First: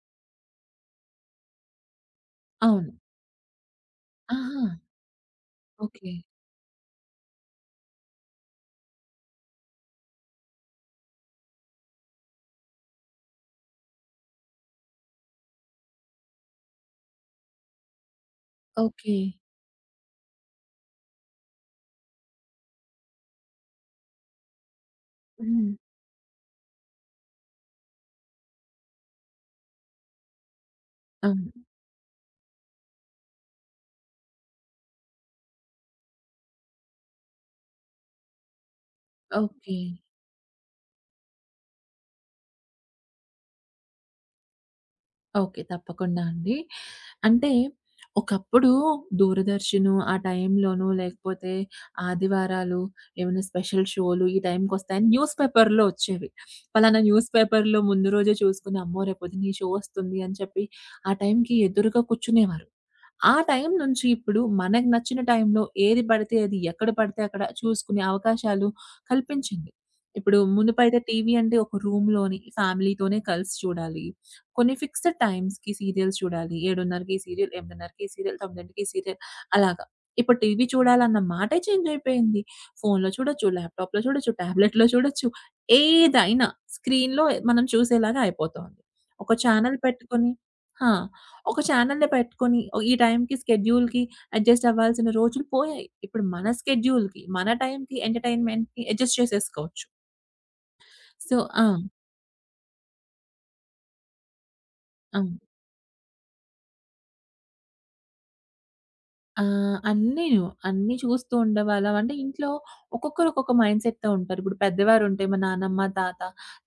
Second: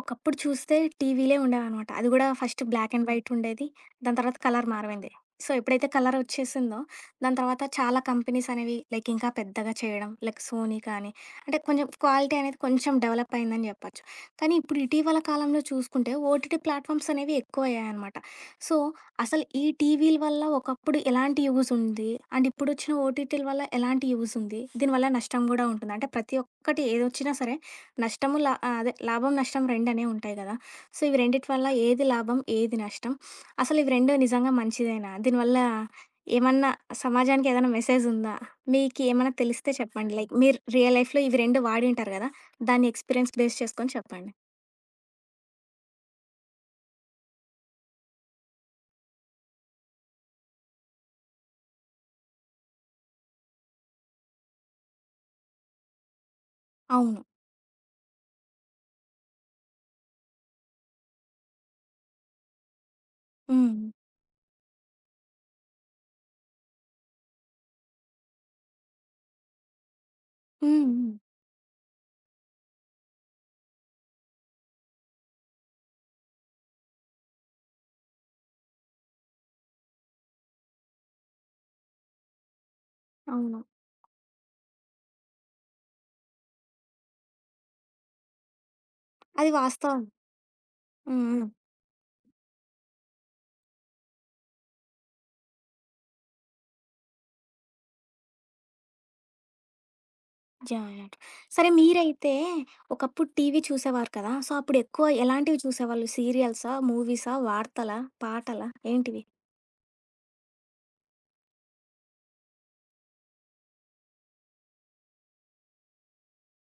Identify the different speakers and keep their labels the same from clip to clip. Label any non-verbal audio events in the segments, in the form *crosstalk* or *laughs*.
Speaker 1: ఒకప్పుడు చూస్తే టీవీలే ఉండేవనమాట. అది గూడా ఫస్ట్
Speaker 2: అవును.
Speaker 1: బ్లాక్ అండ్ వైట్ ఉండేది. దాని తర్వాత
Speaker 2: ఆహా!
Speaker 1: కలర్ మారిపోయింది. సో, ఎప్పుడైతే
Speaker 2: ఓకే.
Speaker 1: కలర్ వచ్చేసిందో, దాని తర్వాత చాలా కంపెనీస్ అనేవి లైక్ ఇంకా పెద్దగా చేయడం, లైక్ సోనీ కానీ, అంటే కొంచెం క్వాలిటీ అనేది కొంచెం డెవలప్ అయిందని చెప్పొచ్చు. కానీ ఇప్పుడు ఇటీవల కాలంలో చూసుకుంటే ఓటీటీ ప్లాట్‌ఫామ్స్ అనేవి ఎక్కువయ్యాయనమాట. So,
Speaker 2: okay.
Speaker 1: అసలు ఈ టీవీల వల్ల ఒకప్పుడు ఎలాంటి యూజ్ ఉంది? అండ్ ఇప్పుడొచ్చిన ఓటీటీల వల్ల ఎలాంటి యూజ్ ఉంది? దీనివల్ల నష్టం గూడా
Speaker 2: హ్మ్.
Speaker 1: ఉంటుందా? అంటే ప్రతి ఒక్కటి ఏదొచ్చినా సరే నష్టము లా ఆ! అదే లాభం, నష్టం రెండనేవి ఉంటాయి గదా! సో, ఇవి రెండిటి
Speaker 2: అవును.
Speaker 1: వల్ల ఏది లాభం? ఏది నష్టం? అసలు ఇవి 2 నిజంగా మంచిదేనా? దీనివల్ల ఏమన్నా సమాజానికి ఏదైనా మెసేజుందా? మీకేమన్నా తెలిస్తే
Speaker 2: ఓకే.
Speaker 1: చెప్పండి. లైక్ మీరు రియల్ లైఫ్‌లో ఇవి 2 వాడింటారు గదా! దాన్ని ఎక్స్‌పీరియన్స్ బేస్ చేసుకొని చెప్పండి.
Speaker 2: ఓకే. తప్పకుండా అండి. అంటే ఒకప్పుడు దూరదర్శన్ ఆ టైంలోనూ లేకపోతే ఆదివారాలు ఏమైనా స్పెషల్ షోలు ఈ టైంకొస్తాయని న్యూస్ పేపర్‌లో వచ్చేవి. పలానా
Speaker 1: అవును.
Speaker 2: న్యూస్ పేపర్‌లో ముందు రోజే చూసుకొని అమ్మో! రేపొద్దున ఈ షో వస్తుంది అని చెప్పి ఆ టైంకి ఎదురుగా కూర్చునేవారు. ఆ టైం
Speaker 1: హ్మ్.
Speaker 2: నుంచి ఇప్పుడు మనకు నచ్చిన టైంలో ఏది పడితే అది, ఎక్కడ పడితే అక్కడ చూసుకునే అవకాశాలు కల్పించింది. ఇప్పుడు
Speaker 1: హ్మ్.
Speaker 2: మునుపైతే
Speaker 1: హ్మ్.
Speaker 2: టీవీ అంటే ఒక రూమ్‌లోని ఫ్యామిలీతోనే కలిసి చూడాలి. కొన్ని ఫిక్స్డ్ టైమ్స్‌కి సీరియల్స్ చూడాలి. 7:30కి సీరియల్, 8:30కి సీరియల్, 9కి సీరియల్ అలాగా. ఇప్పుడు టీవీ చూడాలన్న మాటే చేంజ్ అయిపోయింది. ఫోన్‌లో చూడొచ్చు,
Speaker 1: అవును.
Speaker 2: ల్యాప్‌టాప్‌లో చూడొచ్చు, టాబ్లెట్‌లో చూడొచ్చు. ఏదైనా స్క్రీన్‌లో మనం చూసేలాగా అయిపోతోంది. ఒక
Speaker 1: అది
Speaker 2: ఛానల్
Speaker 1: వాస్తవం.
Speaker 2: పెట్టుకొని ఆ!
Speaker 1: హ్మ్. హ్మ్.
Speaker 2: ఒక ఛానెల్‌ని పెట్టుకొని ఈ టైంకి స్కెడ్యూల్‌కి అడ్జస్ట్ అవ్వాల్సిన రోజులు పోయాయి. ఇప్పుడు మన స్కెడ్యూల్‌కి, మన టైంకి, ఎంటర్‌టైన్‌మెంట్‌కి అడ్జస్ట్ చేసేసుకోవచ్చు.
Speaker 1: యాహ్! యాహ్!
Speaker 2: సో ఆ!
Speaker 1: సరే మీరైతే ఒకప్పుడు టీవీ చూసేవారు కదా! సో, అప్పుడు ఎక్కువ
Speaker 2: అవును.
Speaker 1: ఎలాంటివి చూసేవాళ్ళు? సీరియల్సా? మూవీసా? వార్తలా? పాటలా? ఏంటివి?
Speaker 2: అన్నీను అన్నీ చూస్తూ ఉండేవాళ్ళం. అంటే ఇంట్లో ఒక్కొక్కరు ఒక్కొక్క మైండ్‌సెట్‌తో ఉంటారు. ఇప్పుడు పెద్దవారుంటే మా నానమ్మ, తాత,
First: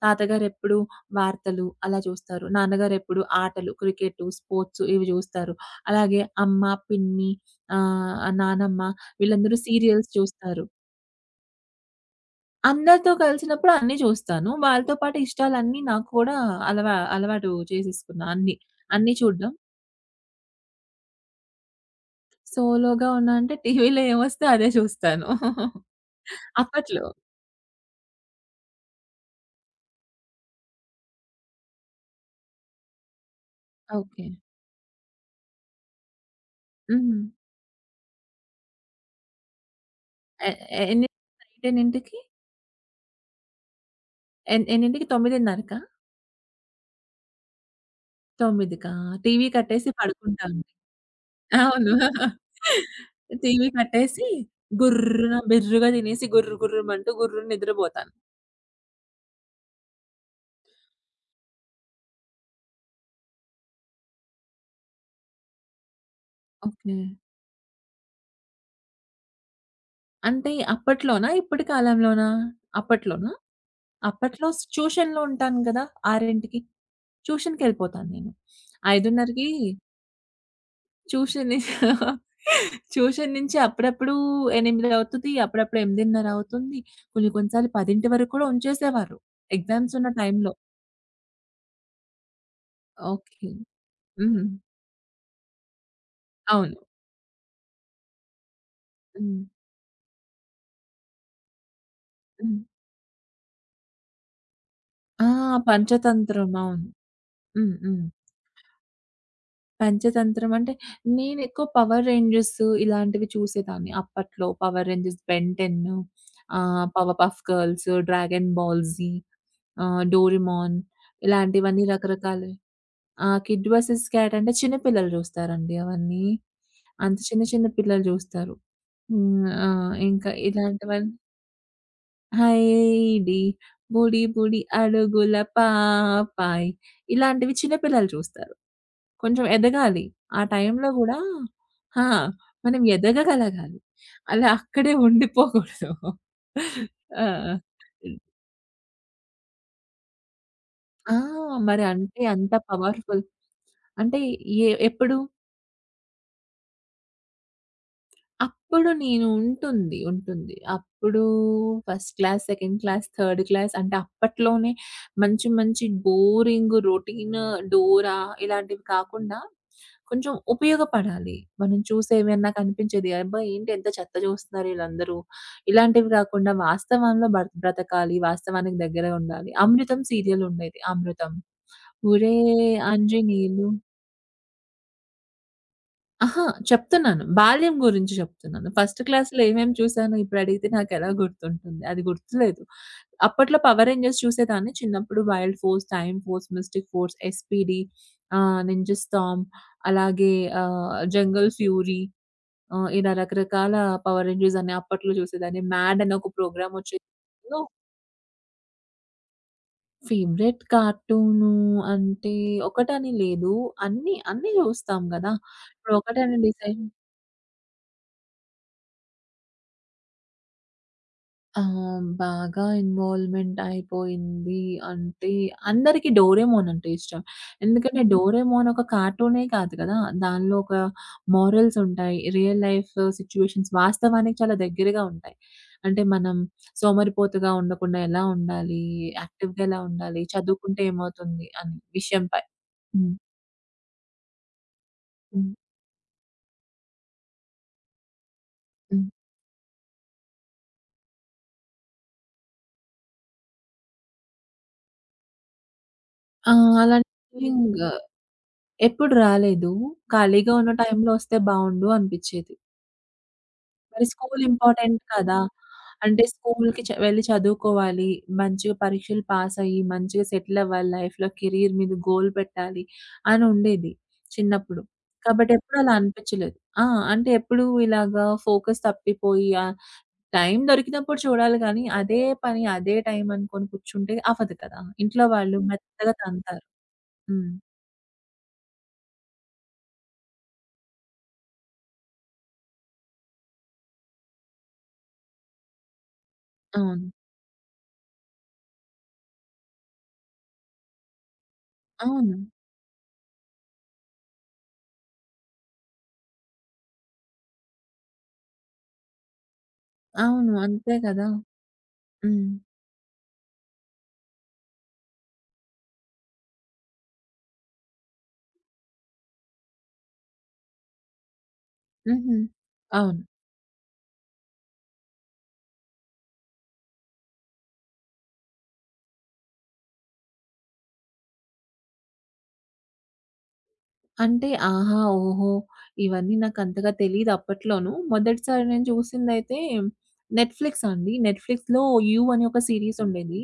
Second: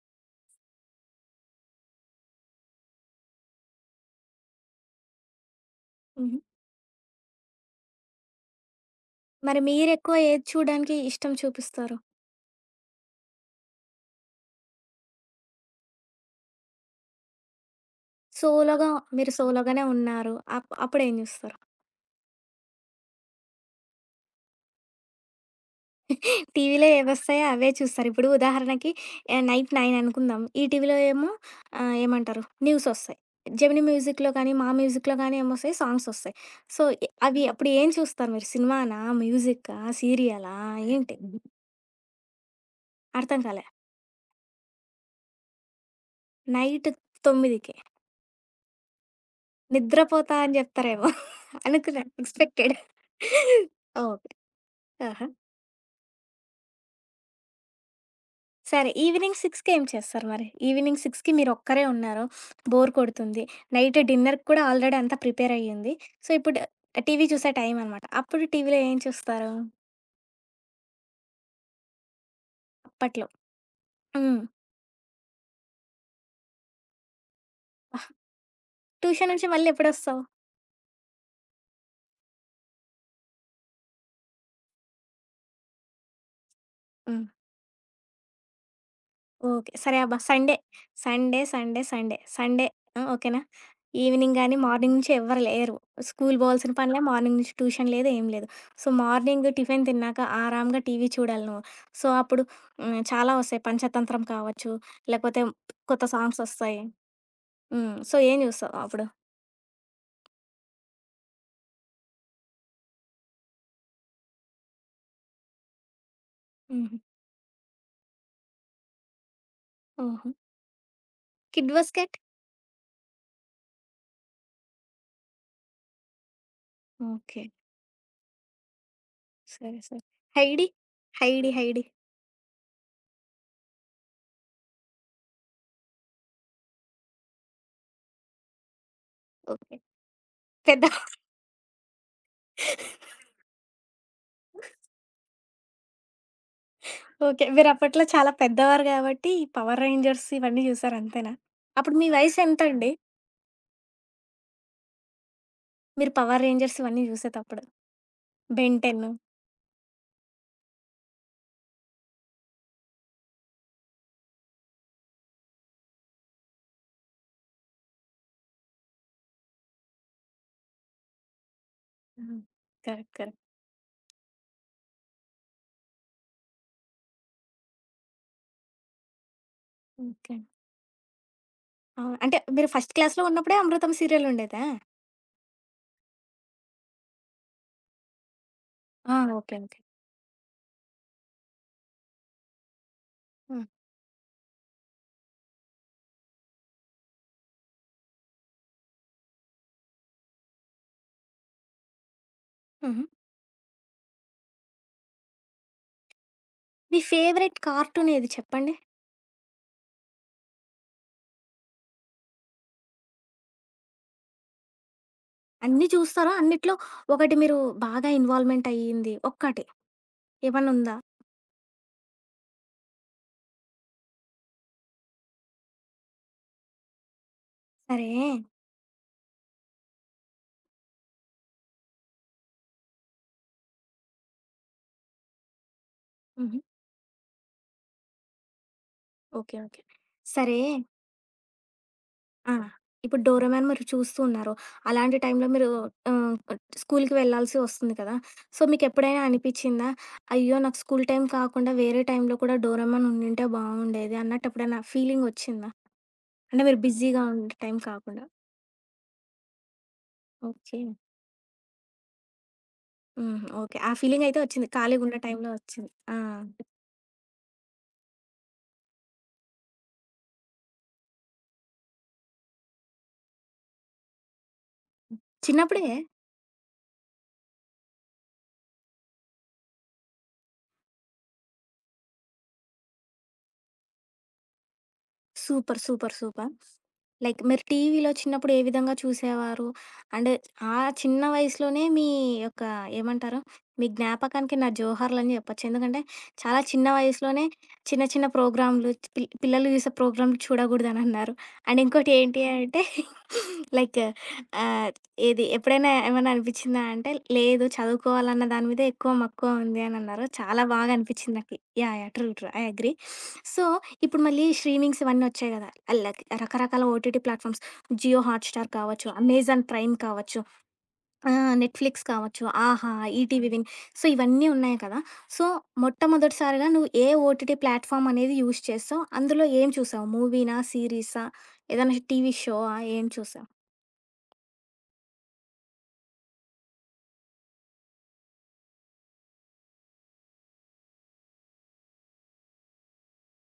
Speaker 2: తాతగారెప్పుడు వార్తలు అలా చూస్తారు. నాన్నగారెప్పుడు ఆటలు, క్రికెటు, స్పోర్ట్స్ ఇవి చూస్తారు. అలాగే
Speaker 1: హుహు.
Speaker 2: అమ్మ, పిన్ని ఆహ్, నానమ్మ వీళ్ళందరూ
Speaker 1: మరి
Speaker 2: సీరియల్స్
Speaker 1: మీరెక్కువ ఏది
Speaker 2: చూస్తారు.
Speaker 1: చూడడానికి ఇష్టం చూపిస్తారు?
Speaker 2: అందరితో కలిసినప్పుడు అన్నీ చూస్తాను. వాళ్ళతో పాటు ఇష్టాలన్నీ నాకు కూడా అలవాటు చేసేసుకున్నా అన్నీ.
Speaker 1: సోలోగా
Speaker 2: అన్నీ
Speaker 1: మీరు
Speaker 2: చూడడం.
Speaker 1: సోలోగానే ఉన్నారు. అప్పుడేం జూస్తారు?
Speaker 2: సోలోగా ఉన్నా అంటే టీవీలో ఏమొస్తే అదే చూస్తాను.
Speaker 1: టీవీలో
Speaker 2: అప్పట్లో.
Speaker 1: ఏవొస్తాయో అవే చూస్తారు. ఇప్పుడు ఉదాహరణకి నైట్ 9 అనుకుందాం. ఈటీవీలో ఏమో ఏమంటారు న్యూసొస్తాయి. Gemini
Speaker 2: okay.
Speaker 1: మ్యూజిక్‌లో కానీ, మా మ్యూజిక్‌లో కానీ ఏమొస్తాయి సాంగ్సొస్తాయి. సో,
Speaker 2: హ్మ్.
Speaker 1: అవి అప్పుడు ఏం చూస్తారు మీరు? సినిమానా? మ్యూజిక్కా?
Speaker 2: ఎ
Speaker 1: సీరియలా?
Speaker 2: ఎ ఎన్ని
Speaker 1: ఏంటి?
Speaker 2: నైట్ ఎన్నింటికి?
Speaker 1: అర్థం కాలే.
Speaker 2: ఎన్నింటికి 9:30కా?
Speaker 1: నైట్ 9కి
Speaker 2: 9కా? టీవీ కట్టేసి
Speaker 1: నిద్రపోతా అని
Speaker 2: పడుకుంటాను.
Speaker 1: జెప్తారేమో
Speaker 2: అవును.
Speaker 1: అనుకున్నా. ఎక్స్‌పెక్టెడ్.
Speaker 2: టీవీ కట్టేసి
Speaker 1: ఓకే. ఆహా!
Speaker 2: గుర్రున బిర్రుగా తినేసి గుర్రు గుర్రుమంటూ గుర్రున నిద్రపోతాను.
Speaker 1: సరే. ఈవినింగ్ 6కి ఏం చేస్తారు మరి? ఈవినింగ్ 6కి మీరొక్కరే ఉన్నారు. బోర్ కొడుతుంది. నైట్ డిన్నర్‌కి కూడా ఆల్రెడీ అంతా ప్రిపేర్ అయ్యింది. సో, ఇప్పుడు
Speaker 2: ఓకే.
Speaker 1: టీవీ చూసే టైం అనమాట. అప్పుడు టీవీలో ఏం చూస్తారు?
Speaker 2: అంటే అప్పట్లోనా? ఇప్పటి కాలంలోనా?
Speaker 1: అప్పట్లో.
Speaker 2: అప్పట్లోనా?
Speaker 1: హ్మ్.
Speaker 2: అప్పట్లో ట్యూషన్‌లో ఉంటాను గదా! 6కి. ట్యూషన్‌కెళ్ళిపోతాను నేను.
Speaker 1: ట్యూషన్
Speaker 2: 5:30కి
Speaker 1: నుంచి మళ్ళీ ఎప్పుడొస్తావు?
Speaker 2: ట్యూషన్ ని *laughs* ట్యూషన్ నుంచి అప్పుడప్పుడు 8 అవుతది. అప్పుడప్పుడు 8:30 అవుతుంది.
Speaker 1: హ్మ్.
Speaker 2: కొన్ని కొన్ని సార్లు 10 వరకు కూడా ఉంచేసేవారు.
Speaker 1: ఓకే.
Speaker 2: ఎగ్జామ్స్
Speaker 1: సరే
Speaker 2: ఉన్న
Speaker 1: అబ్బా!
Speaker 2: టైంలో.
Speaker 1: సండే, ఆ! ఓకేనా?
Speaker 2: ఓకే.
Speaker 1: ఈవినింగ్
Speaker 2: హ్మ్.
Speaker 1: గాని, మార్నింగ్ నుంచి ఎవ్వరు లేరు. స్కూల్ బోవాల్సిన
Speaker 2: అవును.
Speaker 1: పనిలే, మార్నింగ్ నుంచి ట్యూషన్ లేదు, ఏం లేదు. సో,
Speaker 2: హ్మ్.
Speaker 1: మార్నింగ్ టిఫిన్ తిన్నాక ఆరాంగా టీవీ చూడాలి నువ్వు. సో, అప్పుడు
Speaker 2: హ్మ్.
Speaker 1: చాలా వస్తాయి. పంచతంత్రం కావచ్చు,
Speaker 2: ఆ!
Speaker 1: లేకపోతే కొత్త
Speaker 2: పంచతంత్రం.
Speaker 1: సాంగ్సొస్తాయి.
Speaker 2: అవును. హ్మ్.
Speaker 1: హ్మ్.
Speaker 2: హ్మ్.
Speaker 1: సో, ఏం చూస్తావు అప్పుడు?
Speaker 2: పంచతంత్రం అంటే నేనెక్కువ 'పవర్ రేంజర్స్' ఇలాంటివి చూసేదాన్ని. అప్పట్లో 'పవర్ రేంజర్స్', 'బెన్ 10'
Speaker 1: హుహు.
Speaker 2: 'Powerpuff Girls', 'Dragon Ball Z',
Speaker 1: ఓహో!
Speaker 2: 'డోరేమాన్'
Speaker 1: కిడ్
Speaker 2: ఇలాంటివన్నీ
Speaker 1: వస్‌కెట్?
Speaker 2: రకరకాలవి. ఆ! కిడ్ వర్సెస్ క్యాట్ అంటే చిన్న పిల్లలు జూస్తారండి అవన్నీ. అంత చిన్న
Speaker 1: ఓకే.
Speaker 2: చిన్న పిల్లలు జూస్తారు. హ్మ్. ఆ!
Speaker 1: సరే. సరే.
Speaker 2: ఇంకా
Speaker 1: 'హైడి'?
Speaker 2: ఇలాంటివన్నీ
Speaker 1: 'హైడి హైడి.'
Speaker 2: హైడి బుడి బుడి అడుగుల పాపాయ్ ఇలాంటివి చిన్న పిల్లలు చూస్తారు. కొంచెం
Speaker 1: ఓకే.
Speaker 2: ఎదగాలి. ఆ
Speaker 1: పెద్ద
Speaker 2: టైంలో గూడా ఆ! మనం ఎదగగలగాలి. అలా అక్కడే ఉండిపోకూడదు.
Speaker 1: ఓకే.
Speaker 2: ఆ!
Speaker 1: మీరప్పట్లో చాలా పెద్దవారు గాబట్టి, ఈ 'పవర్ రేంజర్స్' ఇవన్నీ జూసారు
Speaker 2: ఆ!
Speaker 1: అంతేనా?
Speaker 2: మరి
Speaker 1: అప్పుడు మీ
Speaker 2: అంటే అంత
Speaker 1: వయసెంతండి?
Speaker 2: పవర్‌ఫుల్. అంటే ఎప్పుడు?
Speaker 1: మీరు 'పవర్ రేంజర్స్' ఇవన్నీ జూసేతప్పుడు? 'బెన్
Speaker 2: అప్పుడు
Speaker 1: 10'
Speaker 2: నేను ఉంటుంది. ఉంటుంది. అప్పుడు first class, second class, third class అంటే అప్పట్లోనే మంచి మంచి బోరింగ్ రొటీన్, డోరా ఇలాంటివి కాకుండా కొంచెం ఉపయోగపడాలి. మనం చూసేవి
Speaker 1: హ్మ్.
Speaker 2: నాకు అనిపించేది,
Speaker 1: కరెక్ట్.
Speaker 2: అబ్బా!
Speaker 1: కరెక్ట్.
Speaker 2: ఏంటి ఎంత చెత్త చూస్తున్నారు ఈళ్ళందరూ. ఇలాంటివి కాకుండా వాస్తవంలో బ్రతకాలి. వాస్తవానికి దగ్గర ఉండాలి. 'అమృతం'
Speaker 1: ఓకే.
Speaker 2: సీరియల్ ఉండేది 'అమృతం.'
Speaker 1: అవును. అంటే మీరు
Speaker 2: ఒరేయ్
Speaker 1: ఫస్ట్ క్లాస్‌లో ఉన్నప్పుడే
Speaker 2: ఆంజనేయులు
Speaker 1: 'అమృతం' సీరియలుండేదా?
Speaker 2: అహా! చెప్తున్నాను. బాల్యం గురించి చెప్తున్నాను. ఫస్ట్
Speaker 1: ఆ!
Speaker 2: క్లాస్‌లో
Speaker 1: ఓకే.
Speaker 2: ఏమేమి
Speaker 1: ఓకే.
Speaker 2: చూసానో ఇప్పుడడిగితే నాకెలా గుర్తుంటుంది. అది గుర్తులేదు. అప్పట్లో
Speaker 1: హ్మ్.
Speaker 2: 'పవర్ రేంజర్స్' చూసేదాన్ని. చిన్నప్పుడు 'Wild Force', 'Time Force', 'Mystic Force', 'SPD' 'Ninja Storm' అలాగే 'జంగల్ ఫ్యూరీ'
Speaker 1: హుహు.
Speaker 2: ఇలా రకరకాల పవర్ రేంజర్స్ అని అప్పట్లో చూసేదాన్ని. 'మ్యాడ్' అని ఒక ప్రోగ్రామ్
Speaker 1: మీ
Speaker 2: వచ్చేది.
Speaker 1: ఫేవరెట్
Speaker 2: అందులో
Speaker 1: కార్టూన్ ఏది చెప్పండి?
Speaker 2: ఫేవరెట్ కార్టూను అంటే ఒకటని లేదు. అన్నీ, అన్నీ చూస్తాం గదా!
Speaker 1: అన్నీ
Speaker 2: ఇప్పుడు
Speaker 1: చూస్తారు.
Speaker 2: ఒకటని
Speaker 1: అన్నిట్లో
Speaker 2: డిసైడ్
Speaker 1: ఒకటి మీరు బాగా ఇన్వాల్వ్‌మెంట్ అయ్యింది ఒక్కటి ఏమన్నుందా?
Speaker 2: ఆ! బాగా ఇన్వాల్వ్‌మెంట్ అయిపోయింది అంటే, అందరికి 'డోరేమోన్' అంటే ఇష్టం. ఎందుకంటే హ్మ్.
Speaker 1: సరే
Speaker 2: 'డోరేమోన్' ఒక కార్టూనే కాదు కదా! దానిలో ఒక మోరల్స్ ఉంటాయి. రియల్ లైఫ్ సిట్యుయేషన్స్ వాస్తవానికి చాలా దగ్గరగా ఉంటాయి. అంటే మనం
Speaker 1: హుహు.
Speaker 2: సోమరిపోతుగా ఉండకుండా ఎలా ఉండాలి?
Speaker 1: ఓకే.
Speaker 2: యాక్టివ్‌గా ఎలా
Speaker 1: ఓకే.
Speaker 2: ఉండాలి?
Speaker 1: సరే
Speaker 2: చదువుకుంటే ఏమవుతుంది? అనే విషయంపై.
Speaker 1: ఆ!
Speaker 2: హ్మ్.
Speaker 1: ఇప్పుడు 'డోరేమాన్' మీరు చూస్తూ ఉన్నారు. అలాంటి టైంలో
Speaker 2: హ్మ్.
Speaker 1: మీరు ఆహ్, స్కూలుకి వెళ్ళాల్సి వస్తుంది కదా! సో,
Speaker 2: హ్మ్.
Speaker 1: మీకెప్పుడైనా అనిపిచ్చిందా? అయ్యో! నాకు స్కూలు టైం కాకుండా వేరే టైంలో కూడా 'డోరేమాన్' ఉండింటే బావుండేది అన్నట్టు ఎప్పుడైనా ఫీలింగ్ వచ్చిందా?
Speaker 2: ఆ!
Speaker 1: అంటే మీరు
Speaker 2: అలాంటి
Speaker 1: బిజీగా ఉండే
Speaker 2: ఫీలింగ్
Speaker 1: టైం కాకుండా.
Speaker 2: ఎప్పుడు రాలేదు. ఖాళీగా ఉన్న
Speaker 1: ఓకే.
Speaker 2: టైంలో వస్తే బావుండు అనిపిచ్చేది.
Speaker 1: హ్మ్. ఓకే. ఆ
Speaker 2: మరి
Speaker 1: ఫీలింగ్ అయితే
Speaker 2: స్కూలు
Speaker 1: వచ్చింది.
Speaker 2: ఇంపార్టెంట్
Speaker 1: ఖాళీగున్న
Speaker 2: కదా!
Speaker 1: టైంలో వచ్చింది. ఆ!
Speaker 2: అంటే స్కూలుకి వెళ్లి చదువుకోవాలి. మంచిగా పరీక్షలు పాస్ అయ్యి, మంచిగా సెటిల్ అవ్వాలి లైఫ్‌లో. కెరీర్ మీద గోల్ పెట్టాలి అని ఉండేది చిన్నప్పుడు. కాబట్టి ఎప్పుడు అలా
Speaker 1: చిన్నప్పుడే?
Speaker 2: అనిపించలేదు. ఆ! అంటే ఎప్పుడు ఇలాగా ఫోకస్ తప్పిపోయి టైం దొరికినప్పుడు చూడాలి కానీ, అదే పని అదే టైం అనుకోని కూర్చుంటే అవ్వదు కదా! ఇంట్లో వాళ్ళు
Speaker 1: సూపర్.
Speaker 2: మెత్తగా
Speaker 1: సూపర్. సూపర్.
Speaker 2: తంతారు.
Speaker 1: లైక్
Speaker 2: హ్మ్.
Speaker 1: మీరు టీవీలో చిన్నప్పుడు ఏ విధంగా చూసేవారు? అంటే ఆ చిన్న వయసులోనే మీ యొక్క ఏమంటారు? మీ జ్ఞాపకానికి నా జోహార్‌లని జెప్పొచ్చు. ఎందుకంటే చాలా చిన్న
Speaker 2: అవును.
Speaker 1: వయసులోనే చిన్న చిన్న ప్రోగ్రామ్‌లు పిల్లలు చూసే ప్రోగ్రామ్‌లు చూడగూడదనన్నారు. అండ్ ఇంకోటి
Speaker 2: అవును.
Speaker 1: ఏంటి అంటే *laughs* లైక్ ఆహ్, ఏది ఎప్పుడైనా ఏమన్నా అనిపిచ్చిందా అంటే లేదు చదువుకోవాలన్న దాని మీద ఎక్కువ మక్కువ ఉంది అనన్నారు.
Speaker 2: అవును.
Speaker 1: చాలా బాగా
Speaker 2: అంతే కదా!
Speaker 1: అనిపిచ్చింది నాకి. యాహ్! యాహ్! ట్రూ.
Speaker 2: హ్మ్.
Speaker 1: ట్రూ. I agree. సో ఇప్పుడు మళ్ళీ స్ట్రీమింగ్స్ ఇవన్నీ వచ్చాయి కదా! లైక్ రకరకాల ఓటీటీ ప్లాట్‌ఫామ్స్ జియో హాట్‌స్టార్ కావచ్చు, అమెజాన్ ప్రైమ్ కావచ్చు, నెట్‌ఫ్లిక్స్
Speaker 2: హుహు.
Speaker 1: కావచ్చు, ఆహా!
Speaker 2: అవును.
Speaker 1: ETV win. సో, ఇవన్నీ ఉన్నాయి కదా! సో, మొట్టమొదటిసారిగా నువ్వు ఏ ఓటీటీ ప్లాట్‌ఫామ్ అనేది యూజ్ చేస్తావు? అందులో ఏం చూసావు? మూవీనా? సీరీసా? ఏదైనా టీవీ షోవా? ఏం చూసావు?
Speaker 2: అంటే ఆహా! ఓహో! ఇవన్నీ నాకంతగా తెలీదు అప్పట్లోనూ. మొదటిసారి నేను చూసిందైతే నెట్‌ఫ్లిక్స్ అండి. నెట్‌ఫ్లిక్స్‌లో 'యూ' అని ఒక సీరీస్ ఉండేది.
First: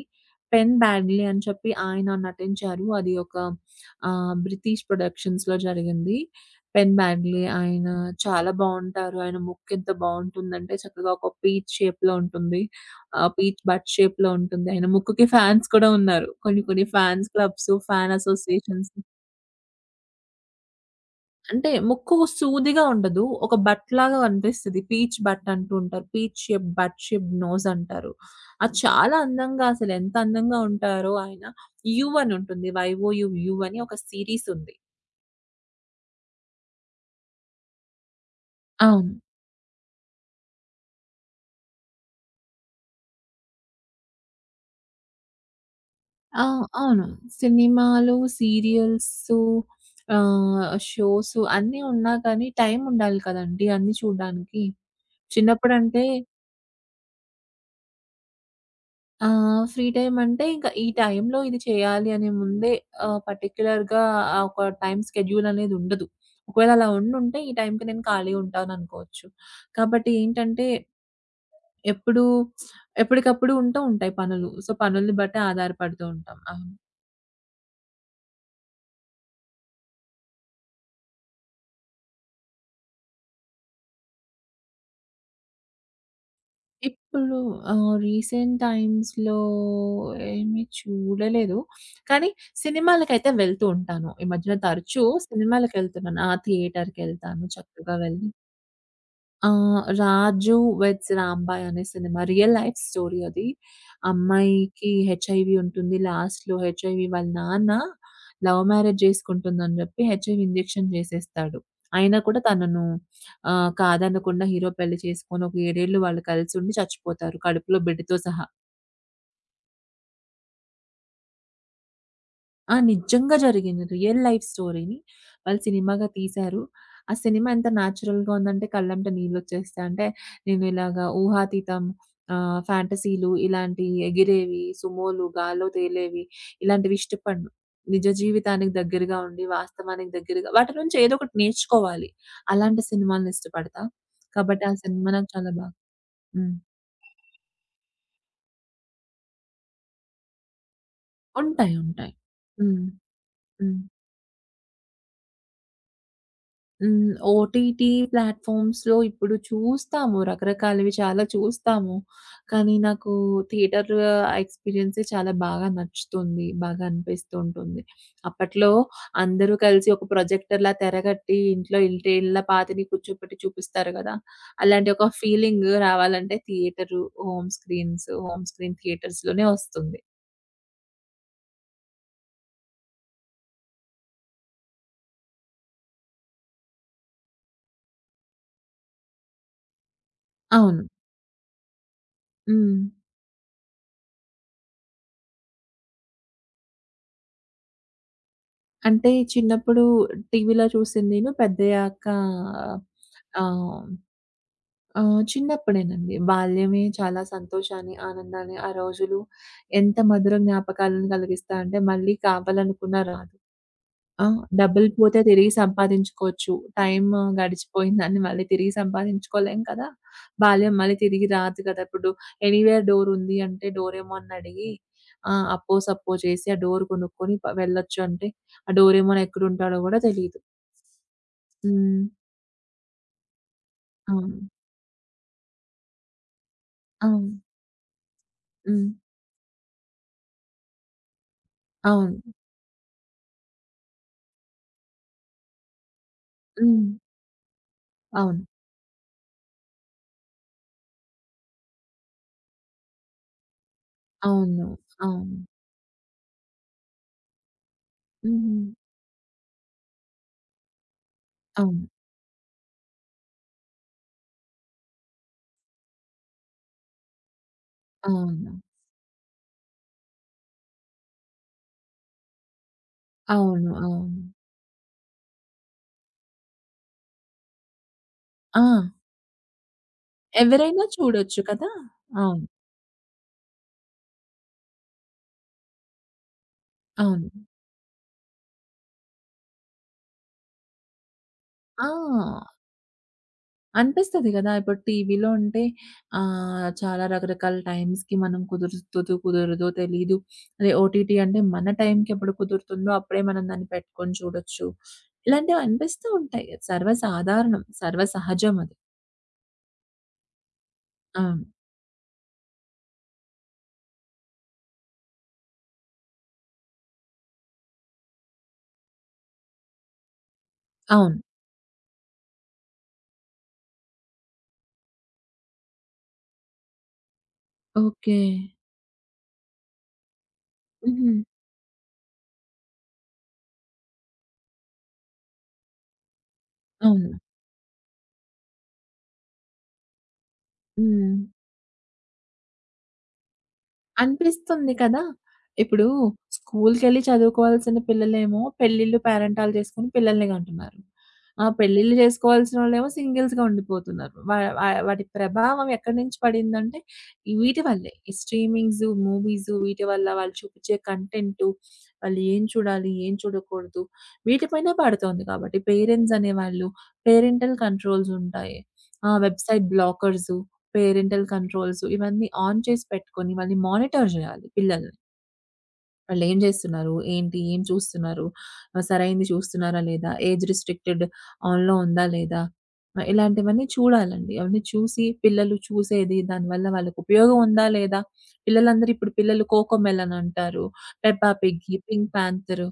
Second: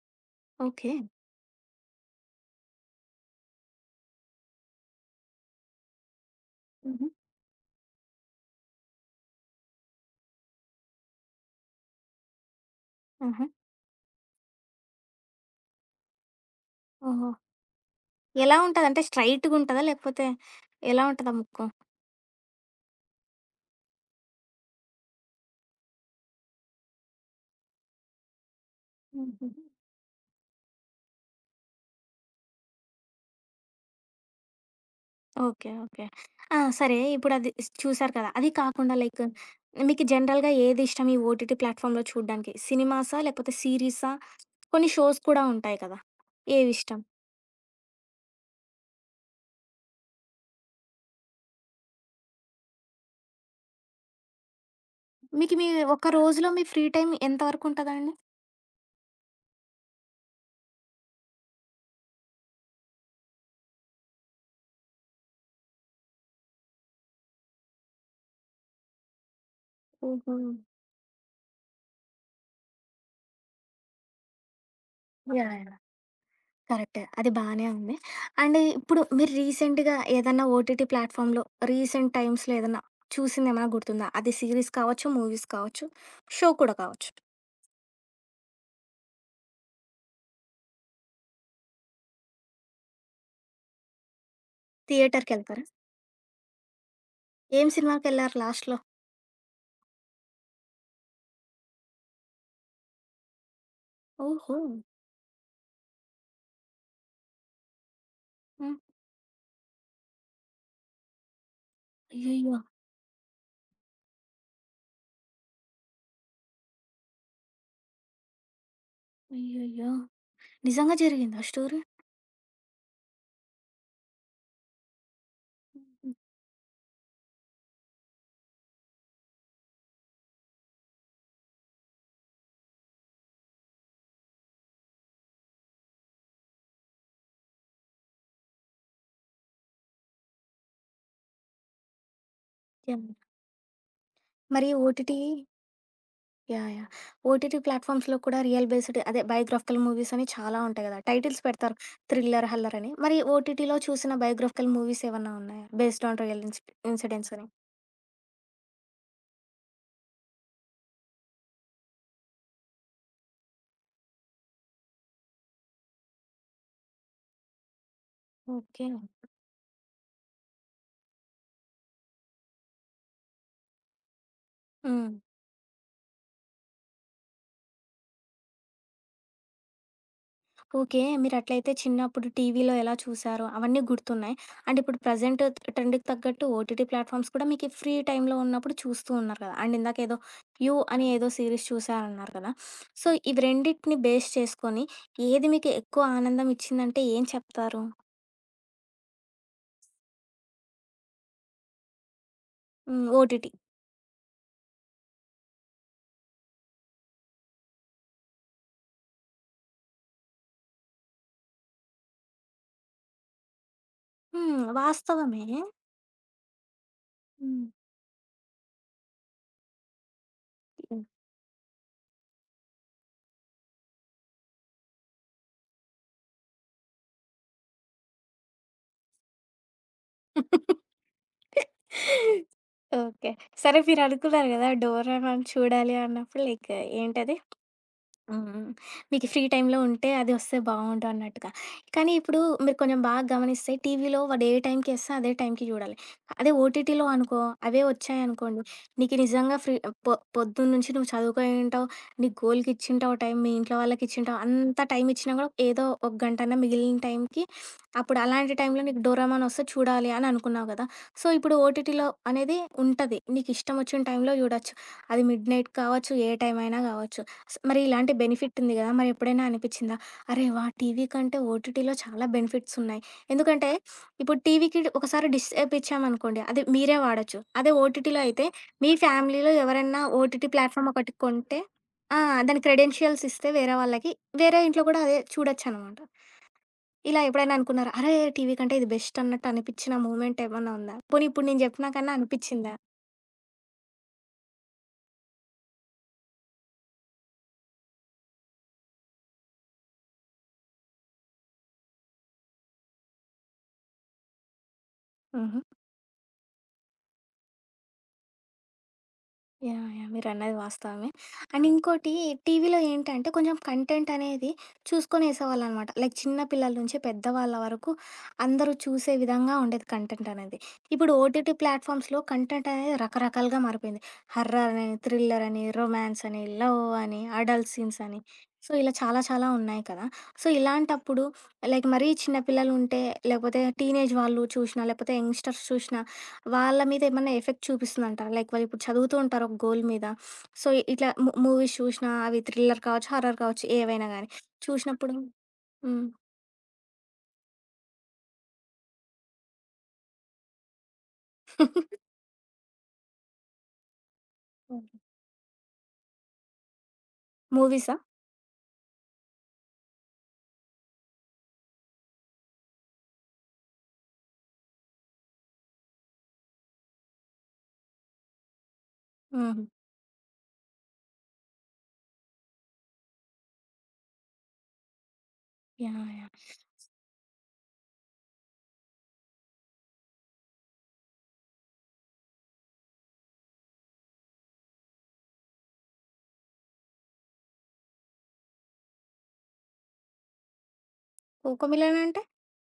Speaker 2: Pen
Speaker 1: okay.
Speaker 2: బ్యాడ్లీ అని చెప్పి ఆయన నటించారు. అది ఒక బ్రిటిష్ ప్రొడక్షన్స్‌లో జరిగింది. పెన్
Speaker 1: హుహు.
Speaker 2: బ్యాడ్లీ ఆయన చాలా బావుంటారు. ఆయన ముక్కెంత బావుంటుందంటే చక్కగా ఒక పీచ్ షేప్‌లో ఉంటుంది.
Speaker 1: ఆహా!
Speaker 2: పీచ్ బట్ షేప్‌లో ఉంటుంది. ఆయన ముక్కుకి ఫ్యాన్స్ కూడా ఉన్నారు. కొన్ని కొన్ని
Speaker 1: ఓహో!
Speaker 2: ఫ్యాన్స్ క్లబ్స్, ఫ్యాన్
Speaker 1: ఎలా ఉంటది?
Speaker 2: అసోసియేషన్స్
Speaker 1: అంటే స్ట్రెయిట్‌గుంటదా? లేకపోతే ఎలా ఉంటదా ముక్కు?
Speaker 2: అంటే ముక్కు సూదిగా ఉండదు. ఒక బట్‌లాగా కనిపిస్తది. పీచ్ బట్ అంటూ ఉంటారు. Peach shape, but shape nose అంటారు. అది చాలా
Speaker 1: హుహు.
Speaker 2: అందంగా అసలెంత అందంగా ఉంటారో ఆయన. 'యు' అని ఉంటుంది. 'వైఓయు యు' యు అని ఒక సీరీస్ ఉంది.
Speaker 1: ఓకే. ఓకే. ఆ! సరే ఇప్పుడది చూసారు కదా! అది కాకుండా
Speaker 2: అవును.
Speaker 1: లైక్ మీకు జనరల్‌గా ఏదిష్టం ఈ ఓటీటీ ప్లాట్‌ఫామ్‌లో చూడ్డానికి? సినిమాసా? లేకపోతే సీరీసా? కొన్ని షోస్ కూడా ఉంటాయి కదా!
Speaker 2: ఆ!
Speaker 1: ఏవిష్టం?
Speaker 2: అవును. సినిమాలు, సీరియల్సు ఆహ్, షోసు అన్నీ ఉన్నా కానీ టైముండాలి కదండీ! అన్నీ చూడ్డానికి.
Speaker 1: మీకు
Speaker 2: చిన్నప్పుడంటే
Speaker 1: ఒక రోజులో మీ ఫ్రీ టైమ్ ఎంత వరకు ఉంటదండి?
Speaker 2: ఆ! ఫ్రీ టైమంటే ఇంక ఈ టైంలో ఇది చేయాలి అనే ముందే పర్టిక్యులర్‌గా ఒక టైమ్ షెడ్యూలనేది ఉండదు. ఒకవేళ అలా ఉండుంటే ఈ టైంకి నేను ఖాళీ ఉంటాననుకోవచ్చు. కాబట్టి
Speaker 1: హుహు.
Speaker 2: ఏంటంటే ఎప్పుడూ ఎప్పటికప్పుడు ఉంటూ ఉంటాయి పనులు. సో, పనుల్ని బట్టి
Speaker 1: యాహ్! యాహ్!
Speaker 2: ఆధారపడుతూ ఉంటాం. అవును.
Speaker 1: కరెక్టే. అది బానే ఉంది. అండ్ ఇప్పుడు మీరు రీసెంట్‌గా ఏదన్నా ఓటీటీ ప్లాట్‌ఫామ్‌లో రీసెంట్ టైమ్స్‌లో ఏదన్నా చూసిందేమైనా గుర్తుందా? అది సీరీస్ కావచ్చు, మూవీస్ కావచ్చు, షో కూడా కావచ్చు.
Speaker 2: ఇప్పుడు రీసెంట్ టైమ్స్‌లో ఏమి చూడలేదు. కానీ సినిమాలకైతే వెళ్తూ ఉంటాను. ఈ మధ్యన తరచూ
Speaker 1: థియేటర్‌కెళ్తారా?
Speaker 2: సినిమాలకెళ్తున్నాను. ఆ! థియేటర్‌కెళ్తాను
Speaker 1: ఏం
Speaker 2: చక్కగా వెళ్ళి
Speaker 1: సినిమాకెళ్లారు లాస్ట్‌లో?
Speaker 2: 'రాజు వెడ్స్ రాంబాయ్' అనే సినిమా. రియల్ లైఫ్ స్టోరీ అది.
Speaker 1: ఓహో!
Speaker 2: అమ్మాయికి హెచ్ఐవీ ఉంటుంది. లాస్ట్‌లో హెచ్ఐవీ వాళ్ళ నాన్న లవ్
Speaker 1: హ్మ్.
Speaker 2: మ్యారేజ్ చేసుకుంటుందని జెప్పి హెచ్ఐవీ ఇంజెక్షన్ జేసేస్తాడు. అయినా కూడా
Speaker 1: అయ్యయ్యో!
Speaker 2: తనను కాదనకుండా హీరో పెళ్లి చేసుకొని ఒక 7 ఏళ్ళు వాళ్ళు కలిసుండి చచ్చిపోతారు. కడుపులో బిడ్డతో సహా.
Speaker 1: అయ్యయ్యో! నిజంగా జరిగిందా స్టోరీ?
Speaker 2: ఆ! నిజంగా జరిగింది. రియల్ లైఫ్ స్టోరీని వాళ్ళు సినిమాగా
Speaker 1: హ్మ్.
Speaker 2: తీశారు. ఆ సినిమా ఎంత నేచురల్‌గా ఉందంటే కళ్ళెంట నీళ్ళొచ్చేస్తాయి. అంటే నేను ఇలాగా ఊహాతీతం ఫ్యాంటసీలు ఇలాంటి ఎగిరేవి, సుమోలు, గాల్లో తేలేవి ఇలాంటివి ఇష్టపడను. నిజ జీవితానికి దగ్గరగా ఉండి, వాస్తవానికి దగ్గరగా వాటి నుంచి ఏదో ఒకటి నేర్చుకోవాలి. అలాంటి
Speaker 1: యాహ్!
Speaker 2: సినిమాలను ఇష్టపడతా. కాబట్టి
Speaker 1: మరి
Speaker 2: ఆ సినిమా
Speaker 1: ఓటీటీ
Speaker 2: నాకు చాలా బాగా హ్మ్.
Speaker 1: యాహ్! యాహ్! ఓటీటీ ప్లాట్‌ఫామ్స్‌లో కూడా రియల్ బేస్డ్ అదే బయోగ్రాఫికల్ మూవీస్ అని చాలా ఉంటాయి కదా! టైటిల్స్
Speaker 2: ఉంటాయి.
Speaker 1: పెడతారు.
Speaker 2: ఉంటాయి.
Speaker 1: థ్రిల్లర్, హల్లర్
Speaker 2: హ్మ్.
Speaker 1: అని. మరి
Speaker 2: హ్మ్.
Speaker 1: ఓటీటీలో చూసిన బయోగ్రాఫికల్ మూవీస్ ఏమన్నా ఉన్నాయా? బేస్డ్ ఆన్ రియల్
Speaker 2: హ్మ్.
Speaker 1: ఇన్సిడెంట్స్ అని?
Speaker 2: ఓటీటీ ప్లాట్‌ఫామ్స్‌లో ఇప్పుడు చూస్తాము. రకరకాలవి చాలా చూస్తాము. కానీ నాకు థియేటర్ ఎక్స్‌పీరియన్సే చాలా బాగా నచ్చుతుంది. బాగా అనిపిస్తూ ఉంటుంది. అప్పట్లో
Speaker 1: ఓకే.
Speaker 2: అందరూ కలిసి ఒక ప్రాజెక్టర్‌లా తెరగట్టి ఇంట్లో ఇంటి ఇళ్ళ పాతని కూర్చోపెట్టి చూపిస్తారు గదా! అలాంటి ఒక
Speaker 1: హ్మ్.
Speaker 2: ఫీలింగ్ రావాలంటే theatre, home screens, home screen థియేటర్స్‌లోనే వస్తుంది.
Speaker 1: ఓకే. మీరట్లయితే చిన్నప్పుడు టీవీలో ఎలా చూసారో అవన్నీ గుర్తున్నాయి. అండ్ ఇప్పుడు ప్రెజెంట్ ట్రెండ్‌కి తగ్గట్టు ఓటీటీ ప్లాట్‌ఫామ్స్ కూడా మీకీ ఫ్రీ టైమ్‌లో ఉన్నప్పుడు చూస్తూ ఉన్నారు కదా! అండ్ ఇందాకేదో 'యూ'
Speaker 2: అవును.
Speaker 1: అని ఏదో సీరీస్ చూసారన్నారు కదా!
Speaker 2: హ్మ్.
Speaker 1: సో, ఇవి రెండిటిని బేస్ చేసుకొని ఏది మీకు ఎక్కువ ఆనందం ఇచ్చిందంటే ఏం చెప్తారు?
Speaker 2: అంటే చిన్నప్పుడు టీవీలో చూసిందిను పెద్దయ్యాక
Speaker 1: హ్మ్. ఓటీటీ.
Speaker 2: ఆహ్, చిన్నప్పుడేనండి. బాల్యమే చాలా సంతోషాన్ని, ఆనందాన్ని, ఆ రోజులు ఎంత మధుర జ్ఞాపకాలను కలిగిస్తా అంటే మళ్ళీ కావాలనుకున్నా రాదు. ఆ!
Speaker 1: హ్మ్.
Speaker 2: డబ్బులు పోతే
Speaker 1: వాస్తవమే.
Speaker 2: తిరిగి సంపాదించుకోవచ్చు. టైమ్
Speaker 1: హ్మ్.
Speaker 2: గడిచిపోయిందాన్ని మళ్ళీ తిరిగి సంపాదించుకోలేం కదా! బాల్యం మళ్ళీ తిరిగి రాదు కదా! ఇప్పుడు ఎనీవేర్ డోర్ ఉంది అంటే డోరేమోన్ అడిగి అప్పో సప్పో చేసి ఆ డోర్ కొనుక్కొని వెళ్ళొచ్చు అంటే ఆ డోరేమోన్ ఎక్కడుంటాడో గూడా తెలీదు. హ్మ్.
Speaker 1: ఓకే. సరే
Speaker 2: అవును.
Speaker 1: మీరనుకున్నారు కదా! 'డోరేమాన్' చూడాలి అన్నప్పుడు లైక్ ఏంటది?
Speaker 2: అవును.
Speaker 1: హ్మ్.
Speaker 2: హ్మ్.
Speaker 1: మీకు ఫ్రీ టైమ్‌లో ఉంటే అది వస్తే బావుండు అన్నట్టుగా. కానీ
Speaker 2: అవును.
Speaker 1: ఇప్పుడు మీరు కొంచెం బాగా గమనిస్తే టీవీలో వాడు ఏ టైంకేస్తే అదే టైంకి చూడాలి. అదే
Speaker 2: హ్మ్.
Speaker 1: ఓటీటీలో అనుకో అవే
Speaker 2: అవును.
Speaker 1: వచ్చాయనుకోండి, నీకు నిజంగా ఫ్రీ పొద్దున్నుంచి నువ్వు చదువుకొని ఉంటావు, నీ గోల్‌కిచ్చింటావు టైం, మీ ఇంట్లో వాళ్ళకిచ్చింటావు,
Speaker 2: అవును.
Speaker 1: అంత టైం ఇచ్చినా
Speaker 2: అవును.
Speaker 1: కూడా ఏదో ఒక గంటన్నా మిగిలిన టైంకి అప్పుడు అలాంటి
Speaker 2: హ్మ్.
Speaker 1: టైంలో నీకు డోరేమాన్ వస్తే చూడాలి అని అనుకున్నావు కదా! సో, ఇప్పుడు
Speaker 2: అవును.
Speaker 1: ఓటీటీలో అనేది ఉంటది. నీకిష్టం వచ్చిన టైంలో చూడొచ్చు. అది మిడ్‌నైట్ కావచ్చు, ఏ టైం అయినా కావచ్చు. మరి ఇలాంటి
Speaker 2: అవును.
Speaker 1: బెనిఫిట్ ఉంది గదా! మరి ఎప్పుడైనా అనిపిచ్చిందా? అరే! వా! టీవీ కంటే ఓటీటీలో చాలా బెనిఫిట్స్ ఉన్నాయి.
Speaker 2: అవును.
Speaker 1: ఎందుకంటే
Speaker 2: అవును.
Speaker 1: ఇప్పుడు టీవీకి ఒకసారి డిష్ యాప్ ఇచ్చామనుకోండి అది మీరే వాడొచ్చు. అదే ఓటీటీలో అయితే
Speaker 2: ఆ!
Speaker 1: మీ ఫ్యామిలీలో ఎవరైనా ఓటీటీ
Speaker 2: ఎవరైనా
Speaker 1: ప్లాట్‌ఫామ్ ఒకటి
Speaker 2: చూడొచ్చు
Speaker 1: కొంటే
Speaker 2: కదా!
Speaker 1: ఆ!
Speaker 2: అవును.
Speaker 1: దాని క్రెడెన్షియల్స్ ఇస్తే వేరే వాళ్ళకి, వేరే ఇంట్లో కూడా అదే చూడొచ్చనమాట. ఇలా
Speaker 2: అవును.
Speaker 1: ఎప్పుడైనా అనుకున్నారా? అరే! టీవీ కంటే ఇది బెస్ట్ అన్నట్టు అనిపిచ్చిన మూమెంట్ ఏమన్నా ఉందా? పోనీ ఇప్పుడు నేను జెప్పిన కన్నా
Speaker 2: ఆ!
Speaker 1: అనిపిచ్చిందా?
Speaker 2: అనిపిస్తది గదా! ఇప్పుడు టీవీలో అంటే చాలా రకరకాల టైమ్స్‌కి మనం కుదురుతదో కుదరదో తెలీదు. అదే ఓటీటీ అంటే మన టైంకి ఎప్పుడు కుదురుతుందో అప్పుడే మనం దాన్ని పెట్టుకొని చూడొచ్చు. ఇలాంటివి
Speaker 1: హుహు.
Speaker 2: అనిపిస్తూ ఉంటాయి. సర్వసాధారణం. సర్వసహజం అది.
Speaker 1: యాహ్! యాహ్! మీరన్నది వాస్తవమే.
Speaker 2: అవును.
Speaker 1: అండ్ ఇంకోటి టీవీలో ఏంటంటే కొంచెం కంటెంట్ అనేది చూసుకొని ఏసేవాళ్ళనమాట. లైక్ చిన్న పిల్లల నుంచి పెద్దవాళ్ళ వరకు అందరూ చూసే విధంగా ఉండేది కంటెంట్ అనేది. ఇప్పుడు
Speaker 2: అవును.
Speaker 1: ఓటీటీ ప్లాట్‌ఫామ్స్‌లో కంటెంట్ అనేది రకరకాలుగా మారిపోయింది. హర్రర్ అని, థ్రిల్లర్ అని, రొమాన్స్ అని, లవ్ అని, అడల్ట్ సీన్స్
Speaker 2: ఓకే.
Speaker 1: అని. సో, ఇలా చాలా చాలా ఉన్నాయి కదా! సో,
Speaker 2: హుహు.
Speaker 1: ఇలాంటప్పుడు లైక్ మరీ చిన్న పిల్లలుంటే, లేకపోతే టీనేజ్ వాళ్ళు చూసినా, లేకపోతే యంగ్‌స్టర్స్ చూసినా వాళ్ళ మీద
Speaker 2: అవును.
Speaker 1: ఏమన్నా ఎఫెక్ట్ చూపిస్తుందంటారా? లైక్ వాళ్ళు ఇప్పుడు చదువుతూ ఉంటారు ఒక గోల్ మీద. సో, ఇట్లా
Speaker 2: హ్మ్.
Speaker 1: మూవీస్ చూసినా అవి థ్రిల్లర్ కావచ్చు, హారర్ కావచ్చు ఏవైనా గానీ
Speaker 2: అనిపిస్తుంది కదా!
Speaker 1: చూసినప్పుడు
Speaker 2: ఇప్పుడు
Speaker 1: హ్మ్.
Speaker 2: స్కూల్‌కెళ్ళి చదువుకోవాల్సిన పిల్లలేమో పెళ్ళిళ్ళు, పేరంటాలు చేసుకొని పిల్లల్ని కంటున్నారు. ఆ పెళ్ళిళ్ళు
Speaker 1: *laughs*
Speaker 2: చేసుకోవాల్సినోళ్ళేమో సింగిల్స్‌గా ఉండిపోతున్నారు. వా వా
Speaker 1: ఓకే.
Speaker 2: వాటి ప్రభావం ఎక్కడి నుంచి పడిందంటే, ఈ వీటి వల్లే.
Speaker 1: మూవీసా?
Speaker 2: ఈ స్ట్రీమింగ్స్, మూవీస్ వీటి వల్ల వాళ్ళు చూపించే కంటెంటు, వాళ్ళు ఏం చూడాలి, ఏం చూడకూడదు వీటి పైన పడుతోంది కాబట్టి పేరెంట్స్ అనేవాళ్ళు, పేరెంటల్ కంట్రోల్స్ ఉంటాయి. ఆ!
Speaker 1: హుహు.
Speaker 2: వెబ్‌సైట్ బ్లాకర్సు పేరెంటల్ కంట్రోల్స్ ఇవన్నీ ఆన్ చేసి పెట్టుకొని మళ్ళీ మానిటర్ జేయాలి పిల్లల్ని.
Speaker 1: యాహ్!
Speaker 2: వాళ్ళేం
Speaker 1: యాహ్!
Speaker 2: జేస్తున్నారు? ఏంటి? ఏం చూస్తున్నారు? సరైంది చూస్తున్నారా లేదా? ఏజ్ రిస్ట్రిక్టెడ్ ఆన్‌లో ఉందా లేదా? ఇలాంటివన్నీ చూడాలండి. అవన్నీ చూసి పిల్లలు చూసేది దానివల్ల వాళ్ళకి ఉపయోగం ఉందా లేదా? పిల్లలందరూ ఇప్పుడు పిల్లలు కోకోమెలన్ అంటారు. పెప్పా పిగ్గి,
Speaker 1: 'కోకోమిలన్'
Speaker 2: పింక్
Speaker 1: అంటే
Speaker 2: పాంతరు,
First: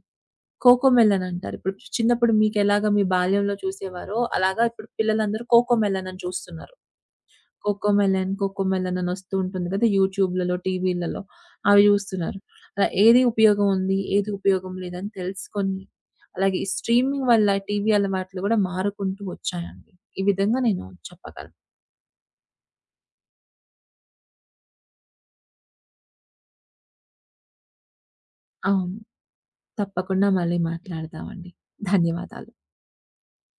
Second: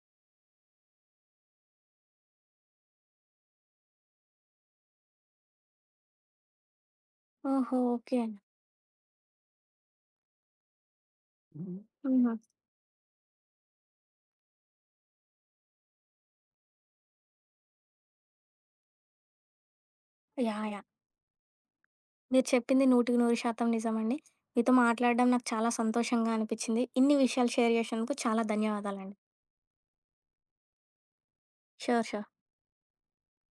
Speaker 2: కోకోమెలన్ అంటారు. ఇప్పుడు చిన్నప్పుడు మీకెలాగా మీ బాల్యంలో చూసేవారో అలాగా ఇప్పుడు పిల్లలందరూ కోకోమెలన్ అని చూస్తున్నారు.
Speaker 1: ఓహో! ఓకే.
Speaker 2: కోకోమెలన్, కోకోమెలన్ అని వస్తూ ఉంటుంది కదా! యూట్యూబ్‌లలో, టీవీలలో అవి
Speaker 1: హుహు.
Speaker 2: చూస్తున్నారు. అలా ఏది ఉపయోగం ఉంది, ఏది ఉపయోగం లేదని తెలుసుకొని, అలాగే ఈ స్ట్రీమింగ్ వల్ల టీవీ అలవాట్లు గూడా మారుకుంటూ వచ్చాయండి. ఈ విధంగా
Speaker 1: యాహ్!
Speaker 2: నేను
Speaker 1: యాహ్!
Speaker 2: చెప్పగలను.
Speaker 1: మీరు చెప్పింది 100% నిజమండి. మీతో మాట్లాడడం నాకు చాలా సంతోషంగా అనిపిచ్చింది. ఇన్ని విషయాలు షేర్ చేసినందుకు చాలా
Speaker 2: అవును.
Speaker 1: ధన్యవాదాలండి.
Speaker 2: తప్పకుండా మళ్ళీ మాట్లాడదామండి.
Speaker 1: షూర్. షూర్.
Speaker 2: ధన్యవాదాలు.